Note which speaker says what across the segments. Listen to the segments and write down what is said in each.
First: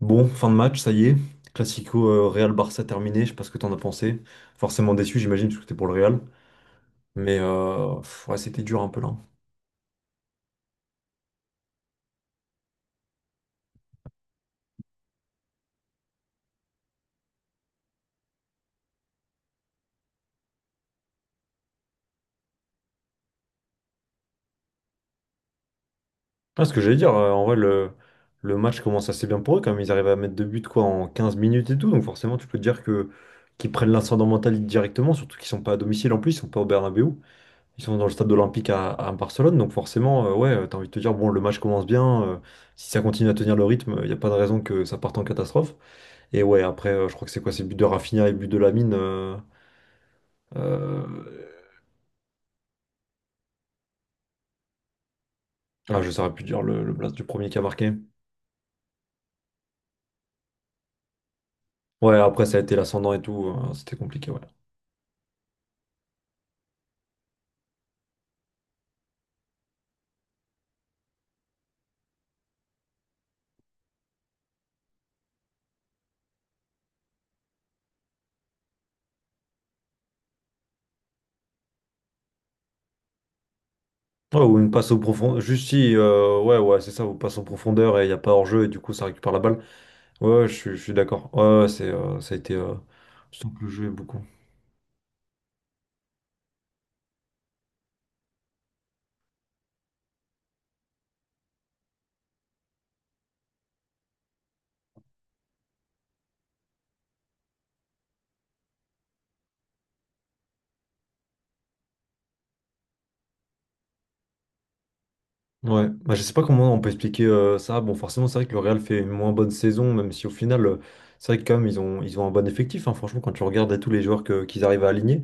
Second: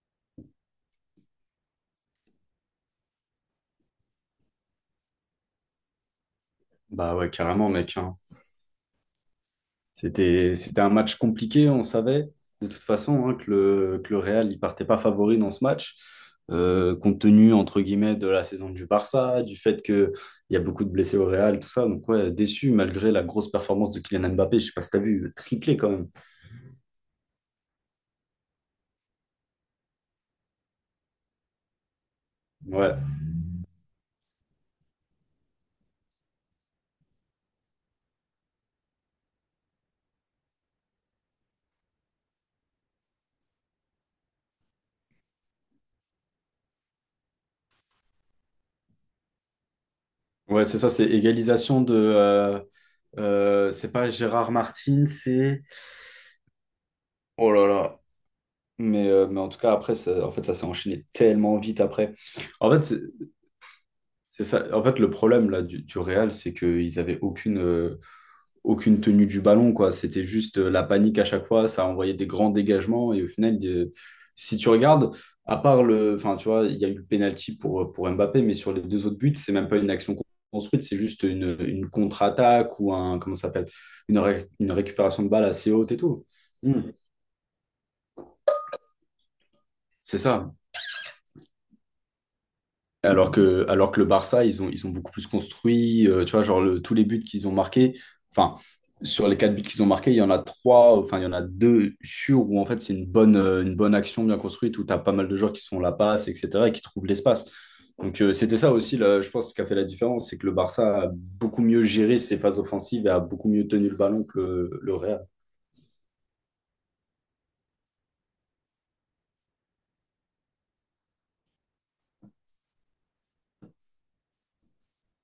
Speaker 1: Bon, fin de match, ça y est. Classico Real Barça terminé, je sais pas ce que t'en as pensé. Forcément déçu, j'imagine, parce que t'es pour le Real.
Speaker 2: Bah ouais,
Speaker 1: Mais
Speaker 2: carrément, mec, hein.
Speaker 1: ouais, c'était dur un peu là.
Speaker 2: C'était un match compliqué, on savait de toute façon hein, que le Real il partait pas favori dans ce match, compte tenu, entre guillemets, de la saison du Barça, du fait qu'il y a beaucoup de blessés au Real, tout ça. Donc ouais, déçu, malgré la grosse performance de Kylian Mbappé. Je sais pas si t'as vu, triplé quand même.
Speaker 1: Ah, ce que j'allais dire, en vrai, le match commence assez bien pour eux quand même. Ils arrivent à mettre deux buts quoi en 15 minutes et tout. Donc forcément, tu peux te dire
Speaker 2: Ouais,
Speaker 1: que qu'ils prennent l'incendie mental directement, surtout qu'ils sont pas à domicile en plus, ils sont pas au Bernabéu. Ils sont dans le stade olympique à Barcelone. Donc forcément, ouais, t'as envie de te dire, bon, le match commence bien. Si ça continue à tenir le rythme, il n'y a pas de raison que ça parte en catastrophe. Et ouais, après, je crois que c'est quoi? C'est but de Rafinha et but de Lamine.
Speaker 2: ouais, c'est ça, c'est
Speaker 1: Euh,
Speaker 2: égalisation de... c'est pas Gérard Martin, c'est...
Speaker 1: Ah, je saurais plus dire le blast du premier
Speaker 2: Oh
Speaker 1: qui a
Speaker 2: là
Speaker 1: marqué.
Speaker 2: là. Mais en tout cas, après, en fait, ça s'est enchaîné tellement vite après.
Speaker 1: Ouais, après, ça a
Speaker 2: En
Speaker 1: été
Speaker 2: fait, c'est-
Speaker 1: l'ascendant et tout. C'était compliqué, ouais.
Speaker 2: C'est ça. En fait, le problème là du Real, c'est qu'ils avaient aucune, aucune tenue du ballon, quoi. C'était juste la panique à chaque fois. Ça envoyait des grands dégagements et au final, si tu regardes, à part le, enfin, tu vois, il y a eu le penalty pour Mbappé, mais sur les deux autres buts, c'est même pas une action construite, c'est juste une contre-attaque ou un, comment ça s'appelle,
Speaker 1: Ouais, ou une
Speaker 2: une
Speaker 1: passe au
Speaker 2: récupération de
Speaker 1: profond.
Speaker 2: balle
Speaker 1: Juste
Speaker 2: assez haute
Speaker 1: si,
Speaker 2: et tout.
Speaker 1: ouais, ouais,
Speaker 2: Hmm.
Speaker 1: c'est ça, ou passe en profondeur et il n'y a pas hors-jeu et du coup, ça récupère la balle.
Speaker 2: C'est
Speaker 1: Ouais, ouais,
Speaker 2: ça.
Speaker 1: je suis d'accord. Ouais, ouais, c'est, ça a été.
Speaker 2: Alors
Speaker 1: Je sens que
Speaker 2: que,
Speaker 1: le jeu est
Speaker 2: alors que le
Speaker 1: beaucoup.
Speaker 2: Barça, ils ont beaucoup plus construit, tu vois, genre tous les buts qu'ils ont marqués, enfin, sur les quatre buts qu'ils ont marqués, il y en a trois, enfin, il y en a deux sûrs où en fait c'est une bonne action bien construite, où tu as pas mal de joueurs qui se font la passe, etc., et qui trouvent l'espace. Donc c'était ça aussi, là, je pense, ce qui a fait la différence, c'est que le Barça a beaucoup mieux géré ses phases offensives et a beaucoup mieux tenu le ballon que le Real.
Speaker 1: Ouais, bah, je sais pas comment on peut expliquer ça. Bon, forcément, c'est vrai que le Real fait une moins bonne saison, même si au final, c'est vrai que quand même, ils ont un bon effectif. Hein. Franchement, quand tu regardes à tous les joueurs qu'ils arrivent à aligner.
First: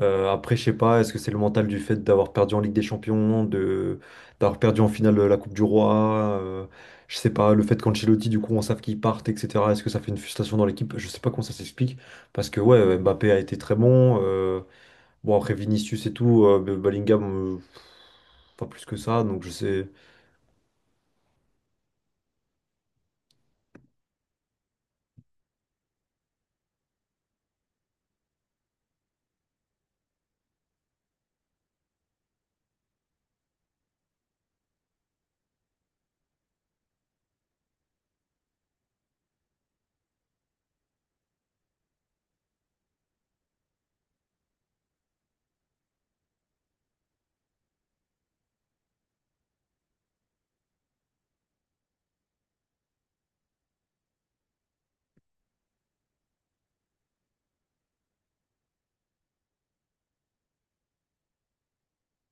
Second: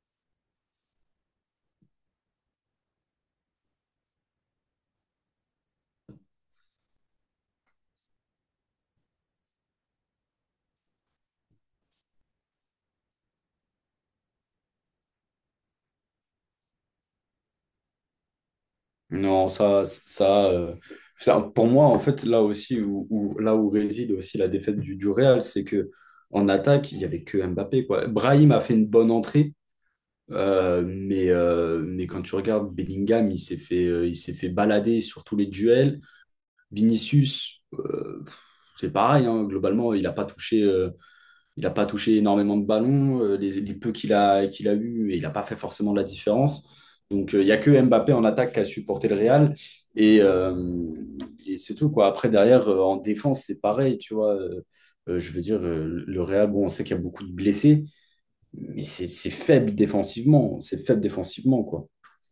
Speaker 1: Après, je sais pas, est-ce que c'est le mental du fait d'avoir perdu en Ligue des Champions, de d'avoir perdu en finale la Coupe du Roi, je sais pas, le fait qu'Ancelotti, du coup, on savent qu'il parte, etc. Est-ce que ça fait une frustration dans l'équipe? Je sais pas comment ça s'explique, parce que ouais, Mbappé a été très bon. Bon, après Vinicius et tout, Bellingham, pas plus que ça, donc
Speaker 2: Non,
Speaker 1: je
Speaker 2: ça,
Speaker 1: sais.
Speaker 2: ça, euh, ça, pour moi, en fait, là aussi, là où réside aussi la défaite du Real, c'est que en attaque, il n'y avait que Mbappé, quoi. Brahim a fait une bonne entrée, mais quand tu regardes Bellingham, il s'est fait balader sur tous les duels. Vinicius, c'est pareil, hein, globalement, il n'a pas touché, il n'a pas touché énormément de ballons, les peu qu'il a, qu'il a eu, et il n'a pas fait forcément de la différence. Donc, il n'y a que Mbappé en attaque qui a supporté le Real. Et, euh, et c'est tout, quoi. Après, derrière, en défense, c'est pareil, tu vois. Je veux dire, le Real, bon, on sait qu'il y a beaucoup de blessés, mais c'est faible défensivement. C'est faible défensivement, quoi.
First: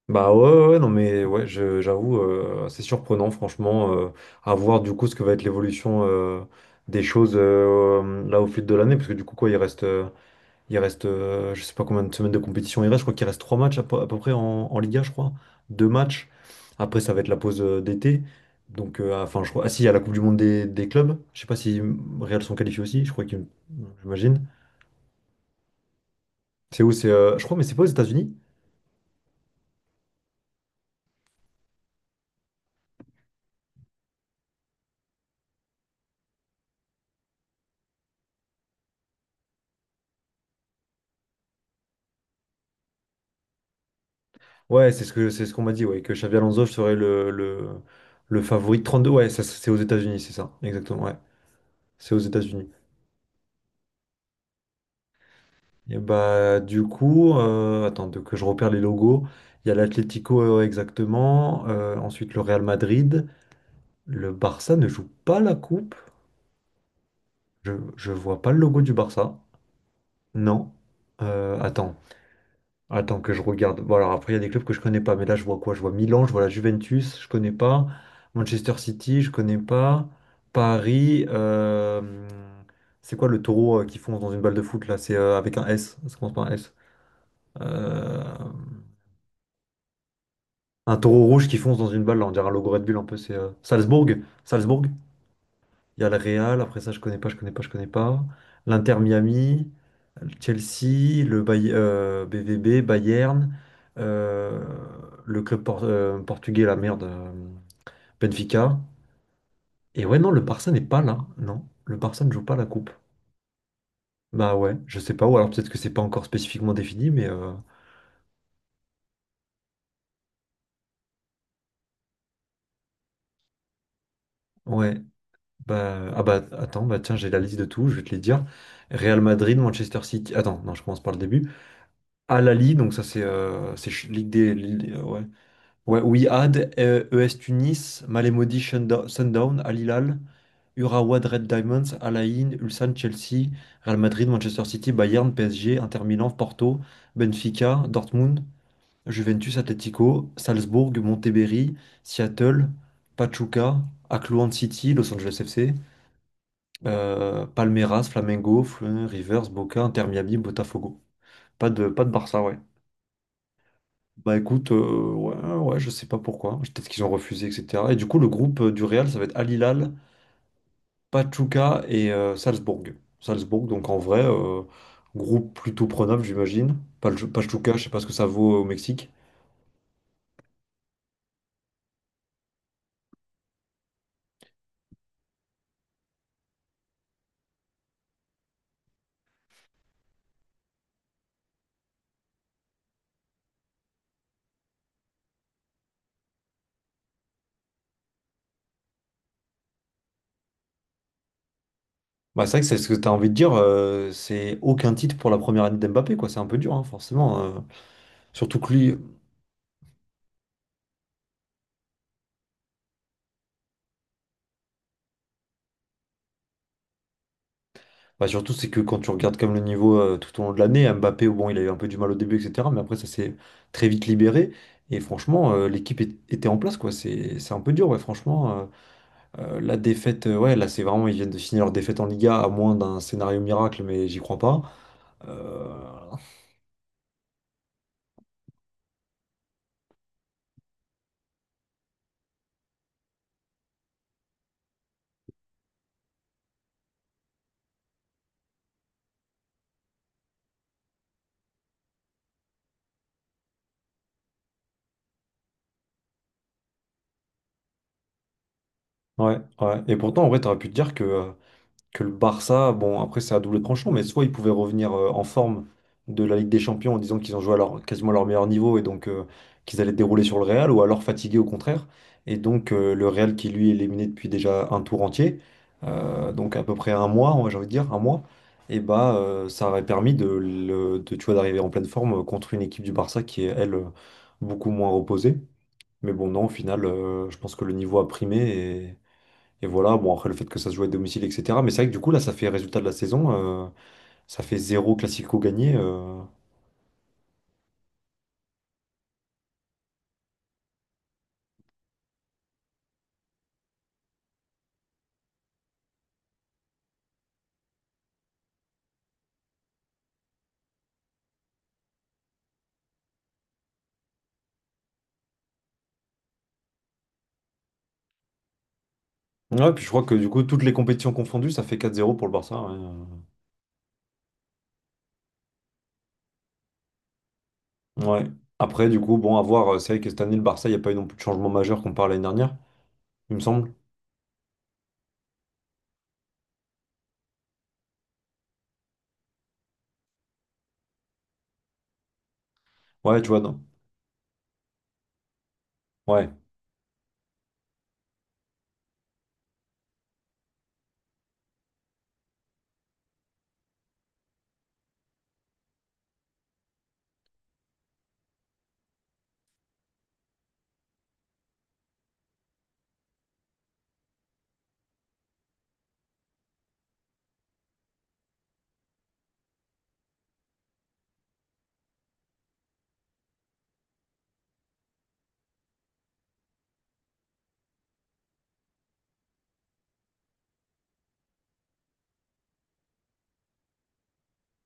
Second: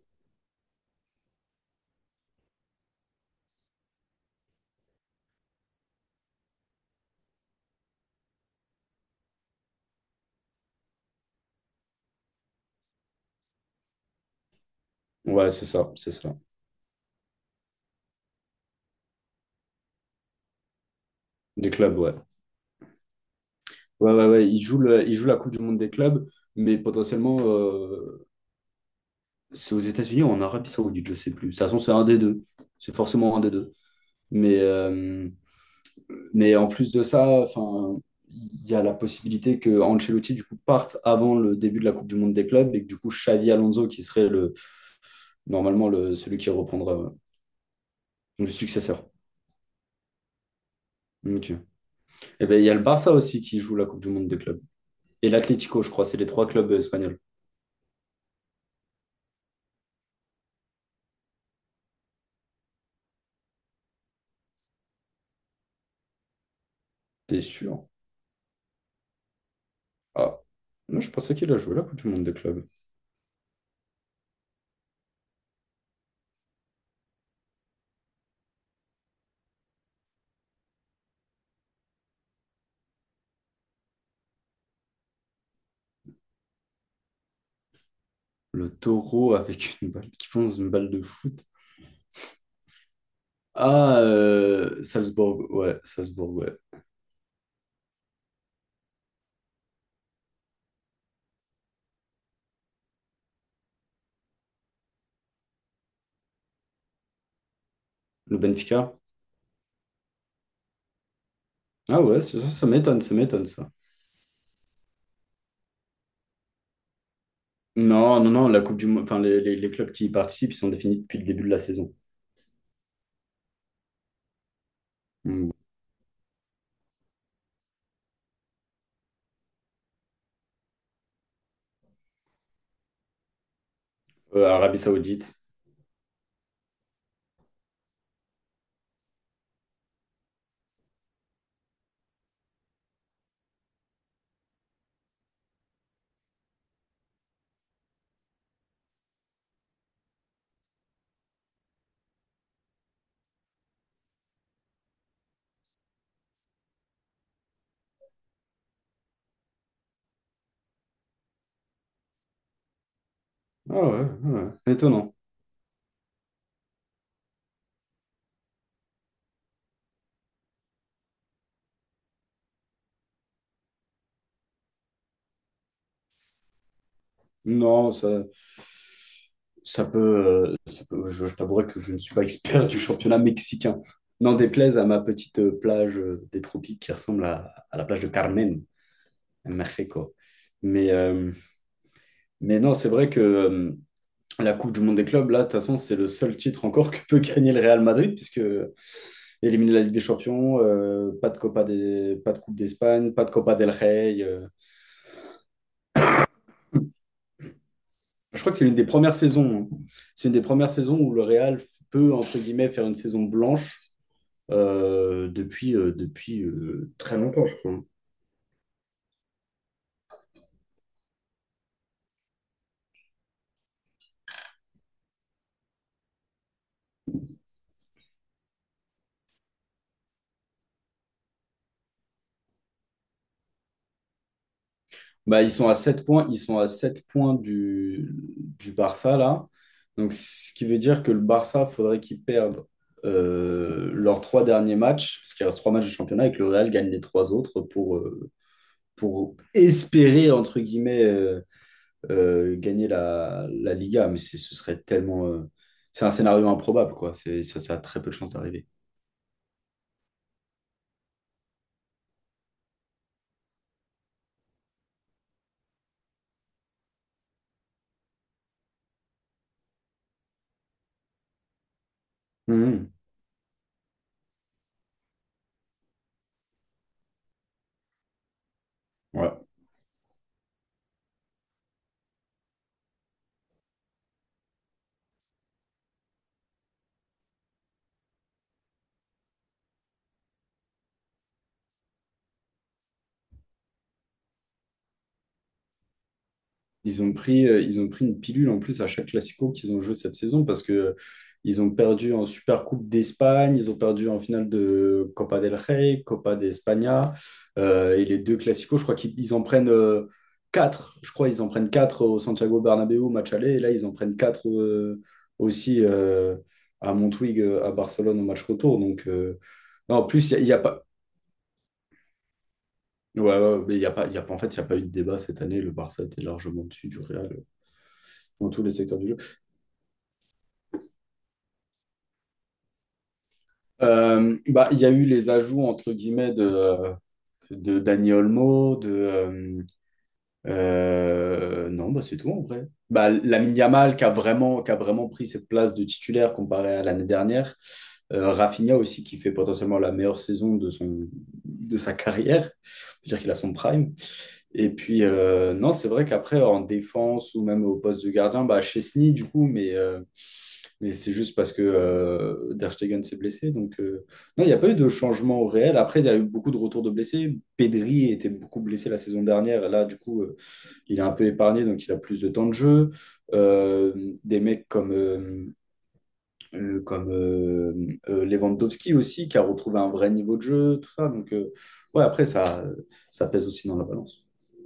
Speaker 1: Bah ouais, ouais, ouais, non mais ouais, j'avoue, c'est surprenant, franchement, à voir du coup ce que va être l'évolution des choses là au fil de l'année, parce que du coup, quoi, il reste. Il reste, je sais pas combien de semaines de compétition il reste. Je crois qu'il reste trois matchs à peu près en Liga, je crois.
Speaker 2: Ouais, c'est
Speaker 1: Deux
Speaker 2: ça, c'est
Speaker 1: matchs.
Speaker 2: ça.
Speaker 1: Après, ça va être la pause d'été. Donc, enfin, je crois. Ah si, il y a la Coupe du Monde des clubs. Je sais pas
Speaker 2: Des
Speaker 1: si
Speaker 2: clubs, ouais.
Speaker 1: Real sont qualifiés aussi. Je crois qu'ils,
Speaker 2: Ouais, ouais,
Speaker 1: j'imagine.
Speaker 2: ouais. Ils jouent la Coupe du Monde des clubs, mais
Speaker 1: C'est où? C'est,
Speaker 2: potentiellement,
Speaker 1: je crois, mais c'est pas aux États-Unis?
Speaker 2: c'est aux États-Unis ou en Arabie Saoudite, je sais plus. De toute façon, c'est un des deux. C'est forcément un des deux. Mais, euh, mais en plus de ça, enfin, il y a la possibilité que Ancelotti du coup parte avant le début de la Coupe du Monde des clubs et que du coup Xavi Alonso qui serait le
Speaker 1: Ouais, c'est ce qu'on m'a dit.
Speaker 2: normalement
Speaker 1: Ouais, que
Speaker 2: le,
Speaker 1: Xavi
Speaker 2: celui qui
Speaker 1: Alonso
Speaker 2: reprendra
Speaker 1: serait le
Speaker 2: le
Speaker 1: favori de
Speaker 2: successeur.
Speaker 1: 32. Ouais, ça, c'est aux États-Unis, c'est ça. Exactement. Ouais,
Speaker 2: Ok.
Speaker 1: c'est aux
Speaker 2: Et ben il y
Speaker 1: États-Unis.
Speaker 2: a le Barça aussi qui joue la Coupe du Monde des clubs et l'Atlético, je
Speaker 1: Et
Speaker 2: crois, c'est les trois
Speaker 1: bah,
Speaker 2: clubs
Speaker 1: du
Speaker 2: espagnols.
Speaker 1: coup, attends que je repère les logos. Il y a l'Atlético exactement, ensuite le Real Madrid. Le Barça ne joue pas la coupe.
Speaker 2: T'es
Speaker 1: Je,
Speaker 2: sûr?
Speaker 1: je vois pas le logo du Barça.
Speaker 2: Ah,
Speaker 1: Non.
Speaker 2: moi je pensais qu'il a
Speaker 1: Euh,
Speaker 2: joué la
Speaker 1: attends,
Speaker 2: Coupe du Monde des clubs.
Speaker 1: attends que je regarde. Bon, alors après, il y a des clubs que je connais pas, mais là, je vois quoi? Je vois Milan, je vois la Juventus, je connais pas. Manchester City, je connais pas. Paris, c'est quoi le taureau qui fonce dans une balle de foot là? C'est avec un S, ça commence par un S. Euh,
Speaker 2: Le taureau avec une balle qui fonce une balle
Speaker 1: Un
Speaker 2: de
Speaker 1: taureau
Speaker 2: foot.
Speaker 1: rouge qui fonce dans une balle, là, on dirait un logo Red Bull un peu, c'est
Speaker 2: Ah,
Speaker 1: Salzbourg. Salzbourg,
Speaker 2: Salzbourg, ouais,
Speaker 1: il y a le
Speaker 2: Salzbourg, ouais.
Speaker 1: Real, après ça je connais pas, je connais pas, je connais pas. L'Inter Miami, le Chelsea, BVB, Bayern, euh, portugais, la merde,
Speaker 2: Le
Speaker 1: Benfica.
Speaker 2: Benfica.
Speaker 1: Et ouais, non, le Barça n'est pas là, non. Le
Speaker 2: Ah ouais,
Speaker 1: Barça ne
Speaker 2: ça,
Speaker 1: joue
Speaker 2: ça
Speaker 1: pas
Speaker 2: ça
Speaker 1: la coupe.
Speaker 2: m'étonne, ça m'étonne, ça.
Speaker 1: Bah ouais, je sais pas, ou alors peut-être que c'est pas encore spécifiquement défini, mais
Speaker 2: Non, non, non, la Coupe du Monde, enfin, les clubs qui y participent, ils sont définis depuis le début de la saison.
Speaker 1: ouais.
Speaker 2: Mm.
Speaker 1: Bah, ah bah attends, bah tiens, j'ai la liste de tout, je vais te les dire. Real Madrid, Manchester City. Attends, non, je commence par le début. Al Ahly, donc ça c'est Ligue des.
Speaker 2: Arabie
Speaker 1: Ligue ouais.
Speaker 2: Saoudite.
Speaker 1: Ouais, Wihad, ES Tunis, Sundown, Al Hilal, Urawa Red Diamonds, Al Ain, Ulsan, Chelsea, Real Madrid, Manchester City, Bayern, PSG, Inter Milan, Porto, Benfica, Dortmund, Juventus, Atlético, Salzbourg, Monterrey, Seattle, Pachuca, Auckland City, Los Angeles FC. Palmeiras, Flamengo, Fluminense, Rivers, Boca, Inter Miami, Botafogo. Pas de Barça, ouais.
Speaker 2: Ah ouais,
Speaker 1: Bah
Speaker 2: ouais,
Speaker 1: écoute,
Speaker 2: ouais. Étonnant.
Speaker 1: ouais, ouais, je sais pas pourquoi. Peut-être qu'ils ont refusé, etc. Et du coup, le groupe du Real, ça va être Al Hilal, Pachuca et Salzbourg. Salzbourg, donc en vrai, groupe plutôt prenable, j'imagine. Pachuca, je sais
Speaker 2: Non,
Speaker 1: pas ce que ça vaut au Mexique.
Speaker 2: ça peut, ça je t'avouerai que je ne suis pas expert du championnat mexicain. N'en déplaise à ma petite plage des tropiques qui ressemble à la plage de Carmen, à Mexico. Mais, euh, mais non, c'est vrai que... la Coupe du Monde des clubs, là, de toute façon, c'est le seul titre encore que peut gagner le Real Madrid, puisque éliminer la Ligue des Champions, pas de Copa des, pas de
Speaker 1: Bah c'est
Speaker 2: Coupe
Speaker 1: vrai que c'est ce que t'as
Speaker 2: d'Espagne, pas
Speaker 1: envie
Speaker 2: de
Speaker 1: de dire,
Speaker 2: Copa del Rey.
Speaker 1: c'est aucun titre pour la première année d'Mbappé, quoi. C'est un peu dur, hein, forcément.
Speaker 2: Je crois que
Speaker 1: Surtout
Speaker 2: c'est
Speaker 1: que
Speaker 2: une des
Speaker 1: lui,
Speaker 2: premières saisons, hein. C'est une des premières saisons où le Real peut, entre guillemets, faire une saison blanche depuis, depuis très longtemps, je crois, hein.
Speaker 1: bah, surtout, c'est que quand tu regardes comme le niveau tout au long de l'année, Mbappé, bon, il a eu un peu du mal au début, etc. Mais après, ça s'est très vite libéré. Et franchement, l'équipe était en place, quoi. C'est un peu dur, ouais, franchement. La défaite, ouais, là, c'est vraiment, ils viennent de finir leur défaite en Liga, à moins d'un scénario miracle, mais j'y crois pas.
Speaker 2: Bah, ils sont
Speaker 1: Euh,
Speaker 2: à 7 points, ils sont à 7 points du Barça là. Donc, ce qui veut dire que le Barça, faudrait qu'ils perdent leurs trois derniers matchs, parce qu'il reste trois matchs de championnat, et que le Real gagne les trois autres pour espérer, entre guillemets, gagner la, la Liga, mais ce serait tellement. C'est un scénario improbable, quoi. C'est, ça a très peu de chances d'arriver.
Speaker 1: Ouais, ouais. Et pourtant, en vrai, t'aurais pu te dire que que le Barça, bon, après c'est à double tranchant, mais soit ils pouvaient revenir en forme de la Ligue des Champions en disant qu'ils ont joué à leur, quasiment à leur meilleur niveau et donc qu'ils allaient dérouler sur le Real, ou alors fatigués au contraire. Et donc
Speaker 2: Mhm.
Speaker 1: le Real qui lui est éliminé depuis déjà un tour entier, donc à peu près un mois, ouais, j'ai envie de dire, un mois, et bah
Speaker 2: Ouais.
Speaker 1: ça aurait permis de, tu vois, d'arriver en pleine forme contre une équipe du Barça qui est, elle, beaucoup moins reposée. Mais bon, non, au final, je pense que le niveau a primé et voilà, bon, après le fait que ça se joue à domicile, etc. Mais c'est vrai que du coup, là, ça fait résultat de la saison, ça fait zéro classico gagné.
Speaker 2: Ils ont pris une pilule en plus à chaque Classico qu'ils ont joué cette saison parce que ils ont perdu en supercoupe d'Espagne, ils ont perdu en finale de Copa del Rey, Copa de España et les deux Classicos, je crois qu'ils ils en prennent quatre. Je crois qu'ils en prennent 4 au Santiago Bernabéu au match aller et là ils en prennent 4 aussi à Montwig à Barcelone au match retour. Donc
Speaker 1: Ouais, puis je
Speaker 2: non,
Speaker 1: crois
Speaker 2: en
Speaker 1: que du
Speaker 2: plus
Speaker 1: coup,
Speaker 2: il y a
Speaker 1: toutes les
Speaker 2: pas.
Speaker 1: compétitions confondues, ça fait 4-0 pour le Barça. Ouais.
Speaker 2: Ouais, ouais, mais il y a pas, il y a pas, en fait, il y a pas eu de débat cette année. Le Barça était largement dessus du Real
Speaker 1: Ouais.
Speaker 2: dans tous les
Speaker 1: Après,
Speaker 2: secteurs
Speaker 1: du
Speaker 2: du
Speaker 1: coup,
Speaker 2: jeu.
Speaker 1: bon, à voir, c'est vrai que cette année, le Barça, il n'y a pas eu non plus de changement majeur comparé à l'année dernière, il me semble.
Speaker 2: Bah, il y a eu les ajouts entre guillemets de Dani Olmo, de non, bah, c'est tout en vrai. Bah,
Speaker 1: Ouais, tu vois,
Speaker 2: Lamine
Speaker 1: non.
Speaker 2: Yamal qui a vraiment pris cette place de
Speaker 1: Ouais.
Speaker 2: titulaire comparé à l'année dernière. Rafinha aussi qui fait potentiellement la meilleure saison de sa carrière. On peut dire qu'il a son prime. Et puis non, c'est vrai qu'après en défense ou même au poste de gardien, bah Chesney du coup, mais c'est juste parce que Der Stegen s'est blessé. Donc, non, il n'y a pas eu de changement au réel. Après, il y a eu beaucoup de retours de blessés. Pedri était beaucoup blessé la saison dernière. Et là, du coup, il est un peu épargné, donc il a plus de temps de jeu. Des mecs comme, euh, comme euh, Lewandowski aussi, qui a retrouvé un vrai niveau de jeu, tout ça. Donc, ouais, après, ça pèse aussi dans la balance.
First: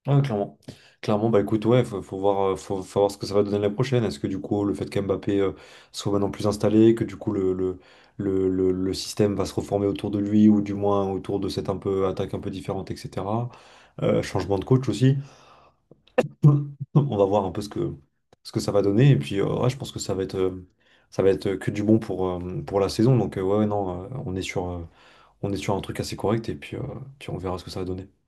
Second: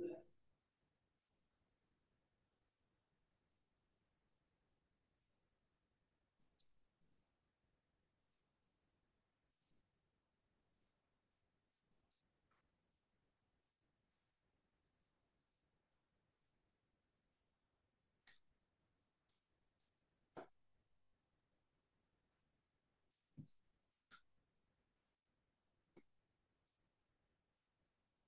Speaker 1: Ouais, clairement. Clairement, bah écoute, ouais, faut voir, faut voir ce que ça va donner la prochaine. Est-ce que du coup, le fait qu'Mbappé soit maintenant plus installé, que du coup, le système va se reformer autour de lui, ou du moins autour de cette un peu, attaque un peu différente, etc. Changement de coach aussi. On va voir un peu ce que ça va donner. Et puis, ouais, je pense que ça va être que du bon pour la saison. Donc, ouais, ouais, non, on est sur un truc assez correct. Et puis on verra ce que ça va donner.